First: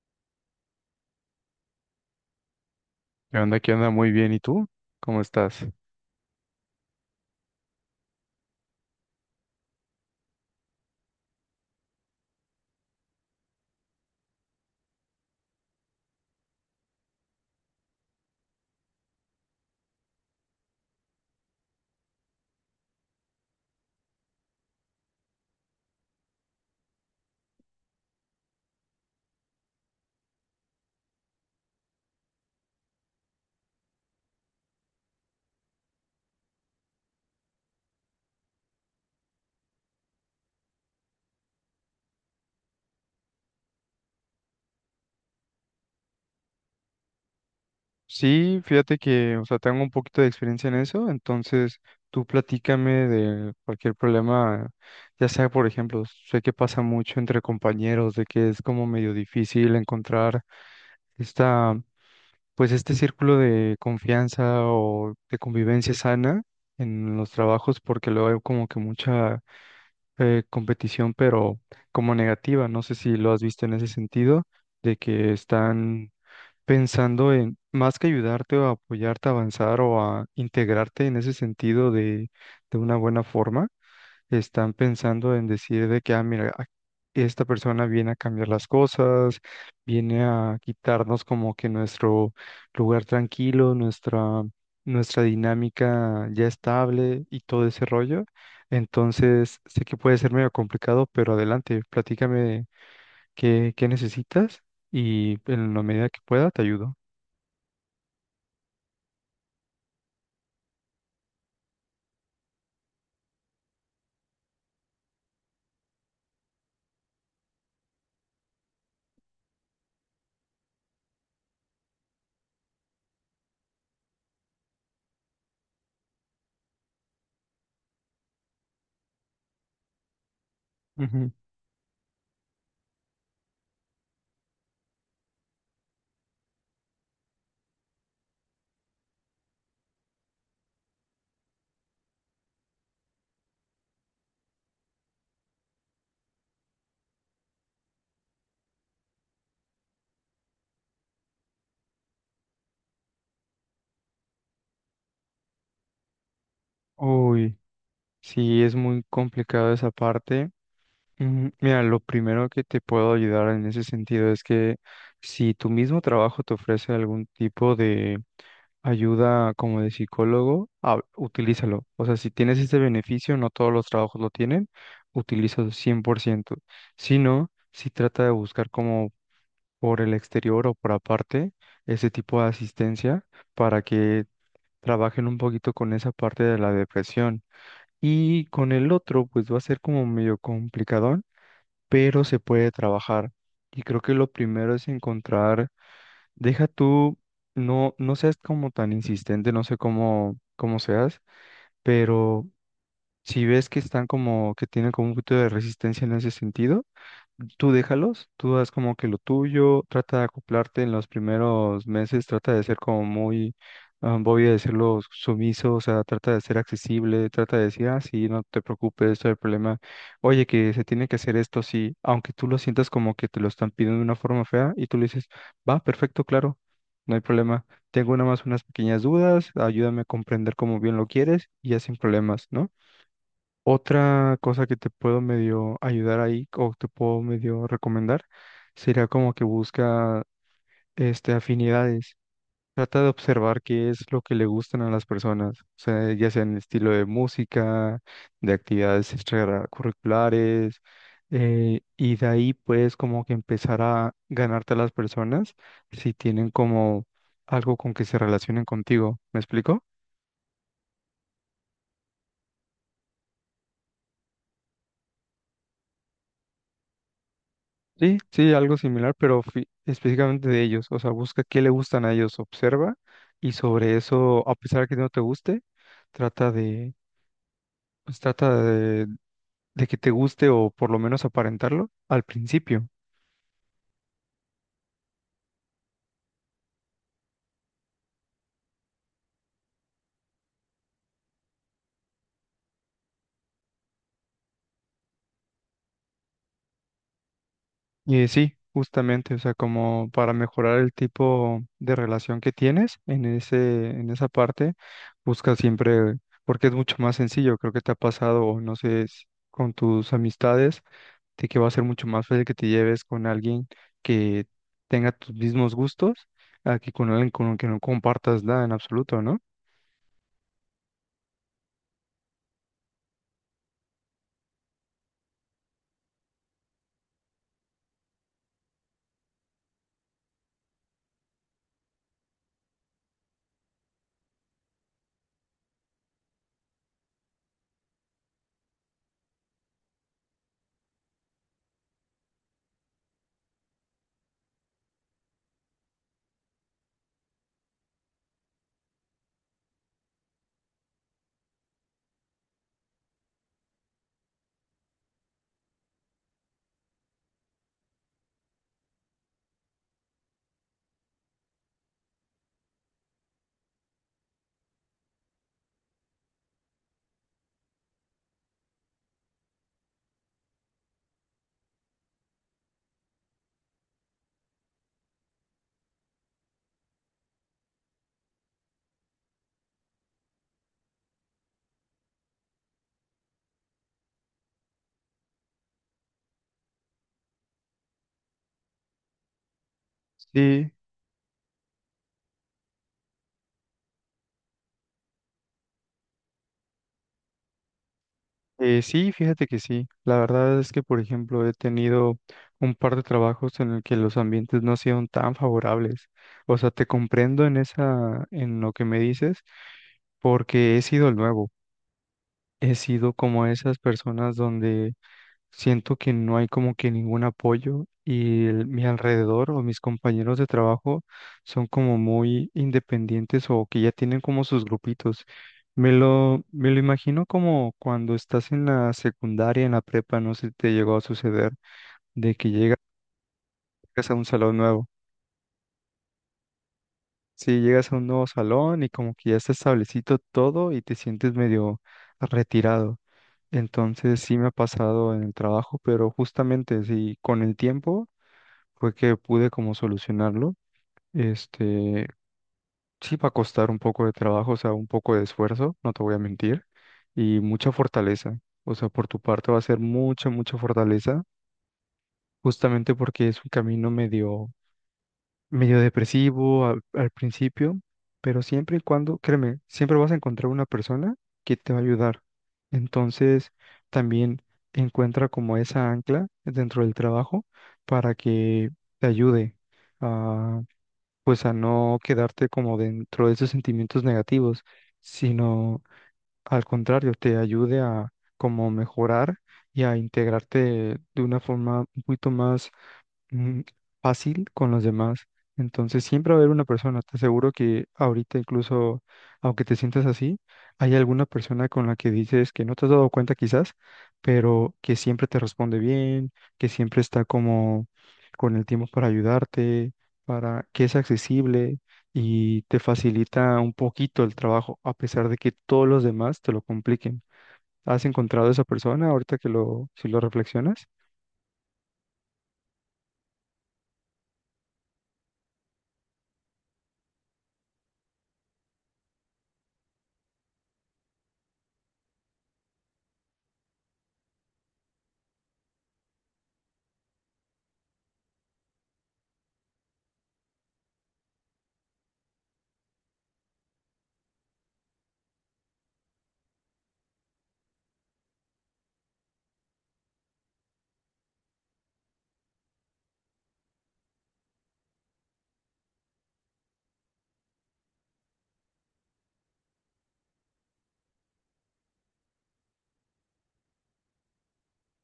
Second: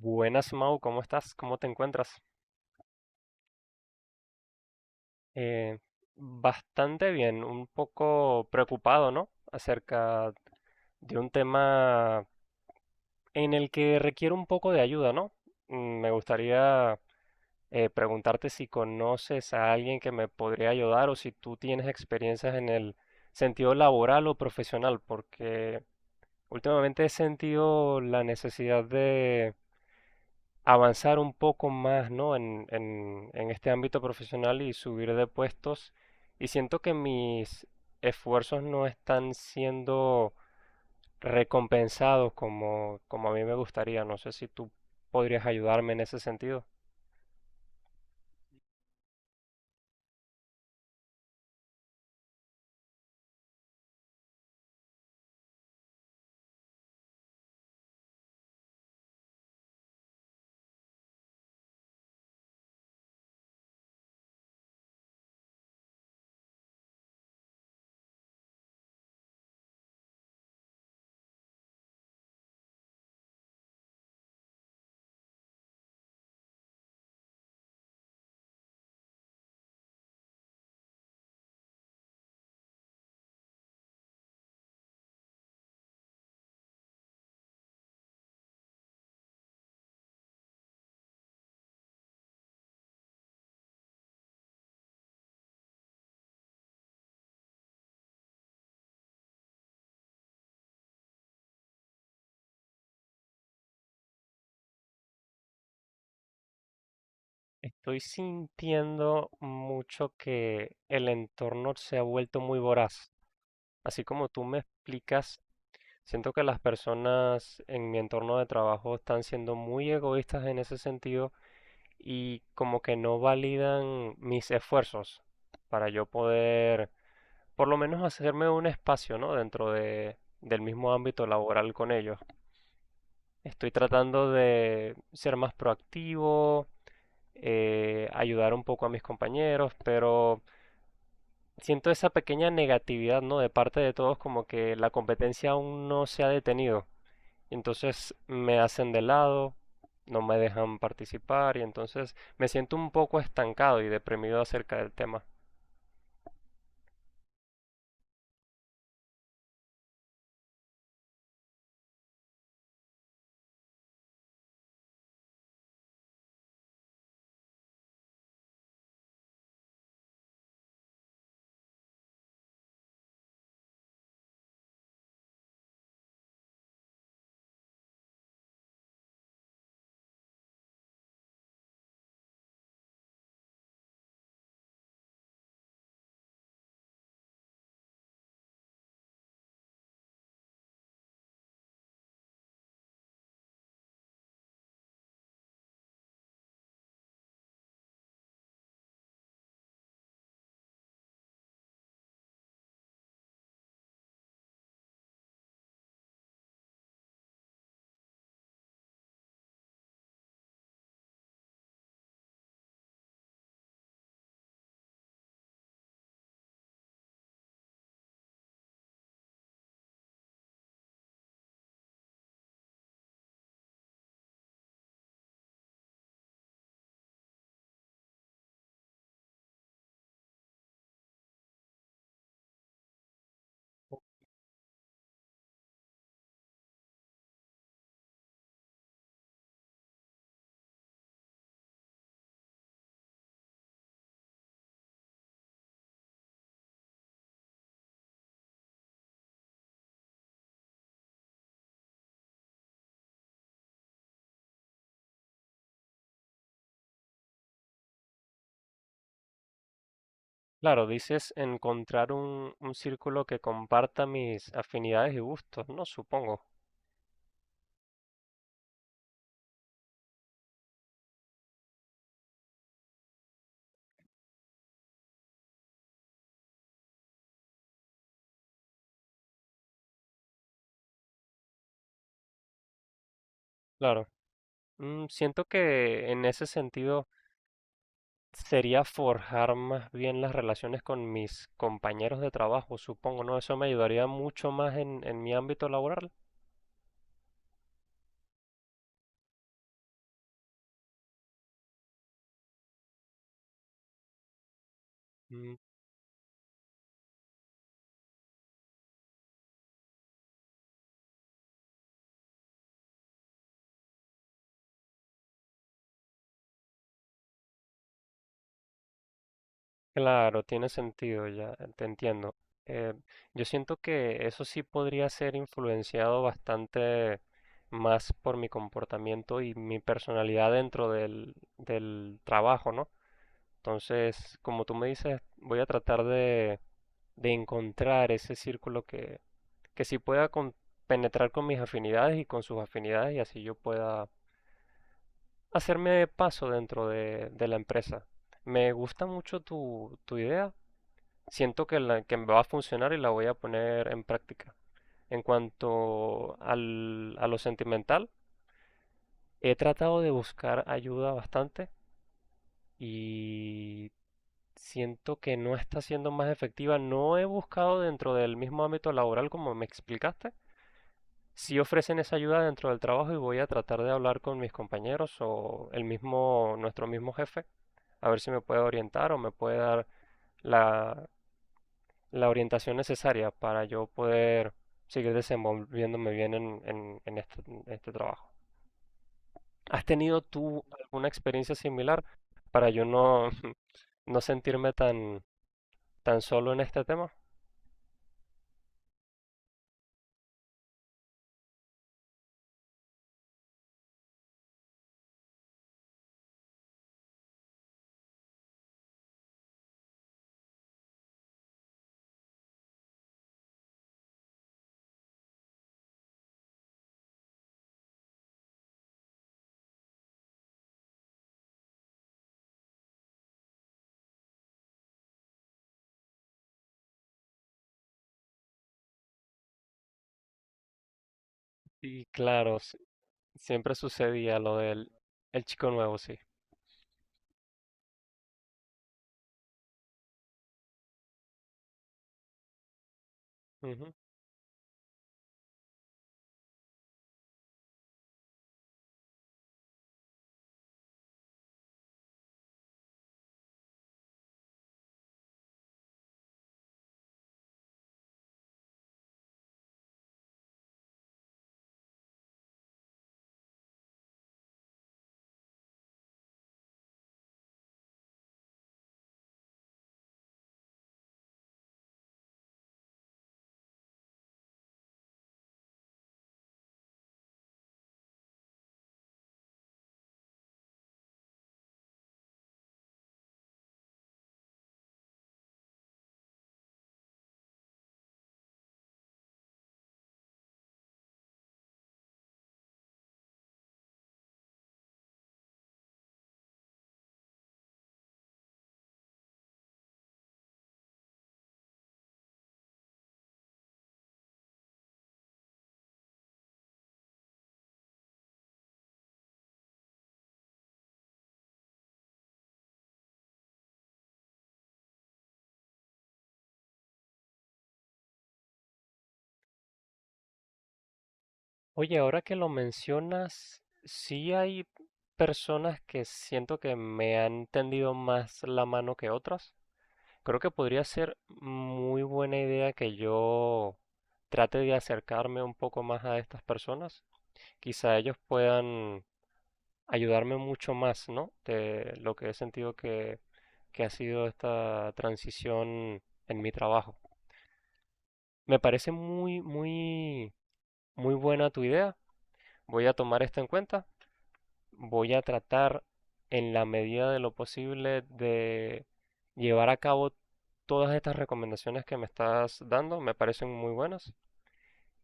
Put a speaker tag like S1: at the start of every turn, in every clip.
S1: Buenas, Mau, ¿cómo estás? ¿Cómo te encuentras?
S2: ¿Qué onda? ¿Qué onda? Muy bien. ¿Y tú? ¿Cómo estás?
S1: Eh, Bastante bien, un poco preocupado, ¿no? Acerca de un tema en el que requiere un poco de ayuda, ¿no? Me gustaría preguntarte si conoces a alguien que me podría ayudar o si tú tienes experiencias en el sentido laboral o profesional, porque últimamente he sentido la necesidad de avanzar un poco más, ¿no? En este ámbito profesional y subir de puestos. Y siento que mis esfuerzos no están siendo recompensados como a mí me gustaría. No sé si tú podrías ayudarme en ese sentido.
S2: Sí, fíjate que, o sea, tengo un poquito de experiencia en eso, entonces tú platícame de cualquier problema, ya sea, por ejemplo, sé que pasa mucho entre compañeros, de que es como medio difícil encontrar esta, pues este círculo de confianza o de convivencia sana en los trabajos, porque luego hay como que mucha competición, pero como negativa, no sé si lo has visto en ese sentido de que están pensando en, más que ayudarte o apoyarte a avanzar o a integrarte en ese sentido de una buena forma, están pensando en decir de que, ah, mira, esta persona viene a cambiar las cosas, viene a quitarnos como que nuestro lugar tranquilo, nuestra dinámica ya estable y todo ese rollo. Entonces, sé que puede ser medio complicado, pero adelante, platícame qué necesitas y en la medida que pueda te ayudo.
S1: Estoy sintiendo mucho que el entorno se ha vuelto muy voraz. Así como tú me explicas, siento que las personas en mi entorno de trabajo están siendo muy egoístas en ese sentido y como que no validan mis esfuerzos para yo poder por lo menos hacerme un espacio, ¿no? Dentro del mismo ámbito
S2: Ujú.
S1: laboral con ellos. Estoy tratando de ser más proactivo, ayudar un poco a mis compañeros, pero siento esa pequeña negatividad, ¿no? De parte de todos, como que la competencia aún no se ha detenido. Entonces me hacen de lado, no me dejan participar y entonces me siento un poco estancado y deprimido acerca del tema.
S2: Uy, sí, es muy complicado esa parte. Ujú. Mira, lo primero que te puedo ayudar en ese sentido es que si tu mismo trabajo te ofrece algún tipo de ayuda como de psicólogo, ah, utilízalo. O sea, si tienes ese beneficio, no todos los trabajos lo tienen, utilízalo cien por ciento. Si no, si trata de buscar como por el exterior o por aparte ese tipo de asistencia para que trabajen un poquito con esa parte de la depresión. Y con el otro, pues va a ser como medio complicadón, pero se puede trabajar. Y creo que lo primero es encontrar, deja tú, no, no seas como tan insistente, no sé cómo seas, pero si ves que están como, que tienen como un poquito de resistencia en ese sentido, tú déjalos, tú haz como que lo tuyo, trata de acoplarte en los primeros meses, trata de ser como muy, ah, voy a decirlo, sumiso, o sea, trata de ser accesible, trata de decir, ah, sí, no te preocupes, esto es el problema, oye, que se tiene que hacer esto, sí, aunque tú lo sientas como que te lo están pidiendo de una forma fea y tú le dices, va, perfecto, claro, no hay problema, tengo nada más unas pequeñas dudas, ayúdame a comprender cómo bien lo quieres y ya sin problemas, ¿no? Otra cosa que te puedo medio ayudar ahí o te puedo medio recomendar sería como que busca este afinidades. Trata de observar qué es lo que le gustan a las personas, o sea, ya sea en el estilo de música, de actividades extracurriculares, y de ahí puedes como que empezar a ganarte a las personas si tienen como algo con que se relacionen contigo. ¿Me explico?
S1: Claro, dices encontrar un círculo que comparta mis afinidades y gustos, ¿no? Supongo.
S2: Sí, sí, algo similar, pero específicamente de ellos. O sea, busca qué le gustan a ellos, observa y sobre eso, a pesar de que no te guste, trata de, pues trata de que te guste o por lo menos aparentarlo al principio.
S1: Claro. Siento que en ese sentido sería forjar más bien las relaciones con mis compañeros de trabajo, supongo, ¿no? Eso me ayudaría mucho más en mi ámbito laboral.
S2: Y sí, justamente, o sea, como para mejorar el tipo de relación que tienes en en esa parte, busca siempre, porque es mucho más sencillo. Creo que te ha pasado, o no sé, con tus amistades de que va a ser mucho más fácil que te lleves con alguien que tenga tus mismos gustos a que con alguien con el que no compartas nada en absoluto, ¿no?
S1: Claro, tiene sentido, ya te entiendo. Eh, yo siento que eso sí podría ser influenciado bastante más por mi comportamiento y mi personalidad dentro del trabajo, ¿no? Entonces, como tú me dices, voy a tratar de encontrar ese círculo que sí pueda penetrar con mis afinidades y con sus afinidades y así yo pueda hacerme paso dentro de la empresa. Me gusta mucho tu idea. Siento que me va a funcionar y la voy a poner en práctica. En cuanto a lo sentimental, he tratado de buscar ayuda bastante y siento que no está siendo más efectiva. No he buscado dentro del mismo ámbito laboral como me explicaste. Si ofrecen esa ayuda dentro del trabajo y voy a tratar de hablar con mis compañeros o el mismo, nuestro mismo jefe, a ver si me puede orientar o me puede dar la, la orientación necesaria para yo poder seguir desenvolviéndome bien en, en este trabajo. ¿Has tenido tú
S2: Sí,
S1: alguna experiencia similar para yo no, no sentirme tan, tan solo en este tema?
S2: sí, fíjate que sí. La verdad es que, por ejemplo, he tenido un par de trabajos en el que los ambientes no han sido tan favorables. O sea, te comprendo en esa, en lo que me dices, porque he sido el nuevo. He sido como esas personas donde siento que no hay como que ningún apoyo y mi alrededor o mis compañeros de trabajo son como muy independientes o que ya tienen como sus grupitos. Me lo imagino como cuando estás en la secundaria, en la prepa, no sé si te llegó a suceder,
S1: Y
S2: de que
S1: claro,
S2: llegas
S1: siempre
S2: a un
S1: sucedía lo
S2: salón nuevo.
S1: del el chico nuevo, sí.
S2: Sí, llegas a un nuevo salón y como que ya está establecido todo y te sientes medio retirado.
S1: Ujú.
S2: Entonces sí me ha pasado en el trabajo, pero justamente sí, con el tiempo fue que pude como solucionarlo. Este, sí va a costar un poco de trabajo, o sea, un poco de esfuerzo, no te voy a mentir, y mucha fortaleza. O sea, por tu parte va a ser mucha, mucha fortaleza, justamente porque es un camino medio depresivo al principio, pero siempre y cuando, créeme, siempre vas a encontrar una persona que te va a ayudar. Entonces, también encuentra como esa ancla dentro del trabajo para que te ayude, pues a no quedarte como dentro de esos sentimientos negativos, sino al contrario, te ayude a como mejorar y a integrarte de una forma un poquito más mm, fácil con los demás. Entonces siempre va a haber una persona. Te aseguro que ahorita incluso, aunque te sientas así, hay alguna persona con la que dices que no te has dado cuenta quizás, pero que siempre te responde bien, que siempre está como con el tiempo para ayudarte, para que es accesible y te facilita un poquito el trabajo, a pesar de que todos los demás te lo compliquen. ¿Has encontrado esa persona ahorita que lo, si lo reflexionas?
S1: Oye, ahora que lo mencionas, sí hay personas que siento que me han tendido más la mano que otras. Creo que podría ser muy buena idea que yo trate de acercarme un poco más a estas personas. Quizá ellos puedan ayudarme mucho más, ¿no? De lo que he sentido que ha sido esta transición en mi trabajo. Me parece muy, muy, muy buena tu idea. Voy a tomar esto en cuenta, voy a tratar en la medida de lo posible de llevar a cabo todas estas recomendaciones que me estás dando, me parecen muy buenas.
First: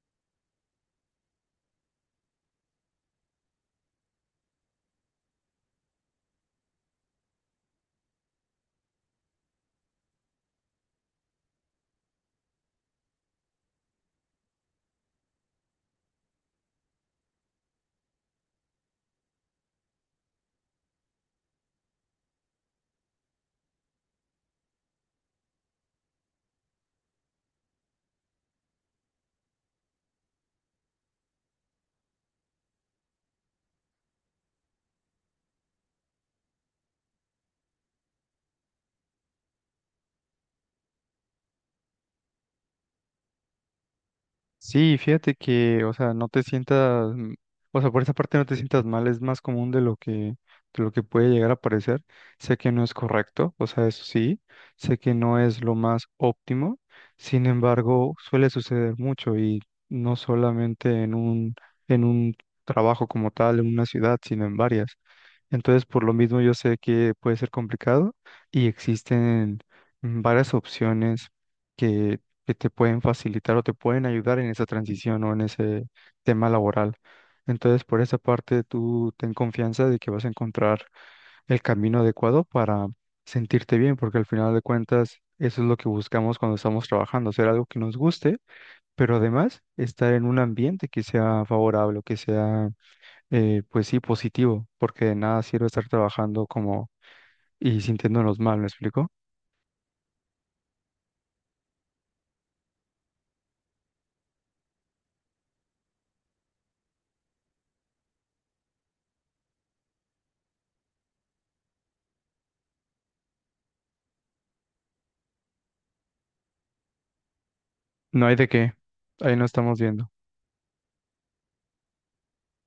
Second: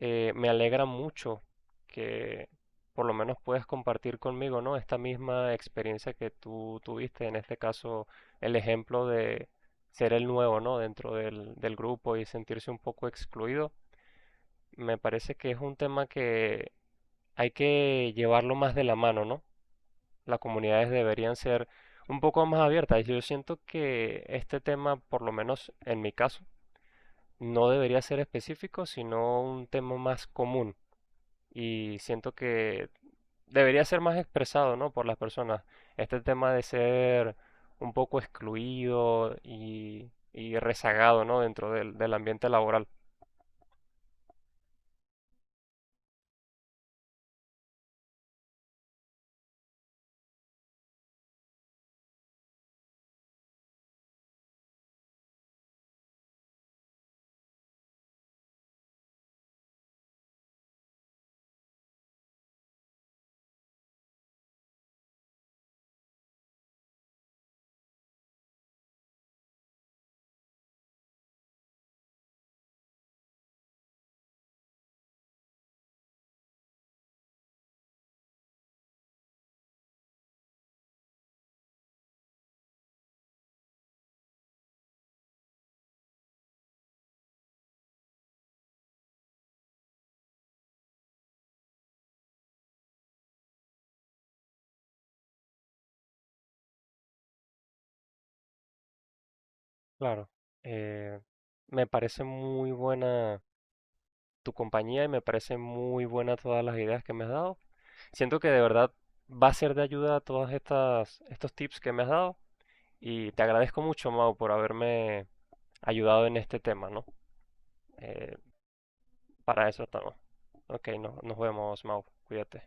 S1: Me alegra mucho que por lo menos puedas compartir conmigo, ¿no? Esta misma experiencia que tú tuviste, en este caso el ejemplo de ser el nuevo, ¿no? Dentro del grupo y sentirse un poco excluido. Me parece que es un tema que hay que llevarlo más de la mano, ¿no? Las comunidades deberían ser un poco más abiertas. Yo siento que este tema, por lo menos en mi caso, no debería ser específico, sino un tema más común. Y siento que debería ser más expresado, ¿no? Por las personas. Este tema de ser un poco excluido y rezagado, ¿no? Dentro del ambiente laboral.
S2: Sí, fíjate que, o sea, no te sientas, o sea, por esa parte no te sientas mal, es más común de lo de lo que puede llegar a parecer. Sé que no es correcto, o sea, eso sí, sé que no es lo más óptimo, sin embargo, suele suceder mucho y no solamente en en un trabajo como tal, en una ciudad, sino en varias. Entonces, por lo mismo, yo sé que puede ser complicado y existen varias opciones que te pueden facilitar o te pueden ayudar en esa transición o en ese tema laboral. Entonces, por esa parte, tú ten confianza de que vas a encontrar el camino adecuado para sentirte bien, porque al final de cuentas, eso es lo que buscamos cuando estamos trabajando, hacer algo que nos guste, pero además estar en un ambiente que sea favorable o que sea, pues sí, positivo, porque de nada sirve estar trabajando como y sintiéndonos mal, ¿me explico?
S1: Claro. Eh, Me parece muy buena tu compañía y me parece muy buena todas las ideas que me has dado. Siento que de verdad va a ser de ayuda a estos tips que me has dado y te agradezco mucho, Mau, por haberme ayudado en este tema, ¿no?
S2: No hay
S1: Eh,
S2: de qué, ahí no
S1: para
S2: estamos
S1: eso
S2: viendo.
S1: estamos. Ok, no, nos vemos, Mau. Cuídate.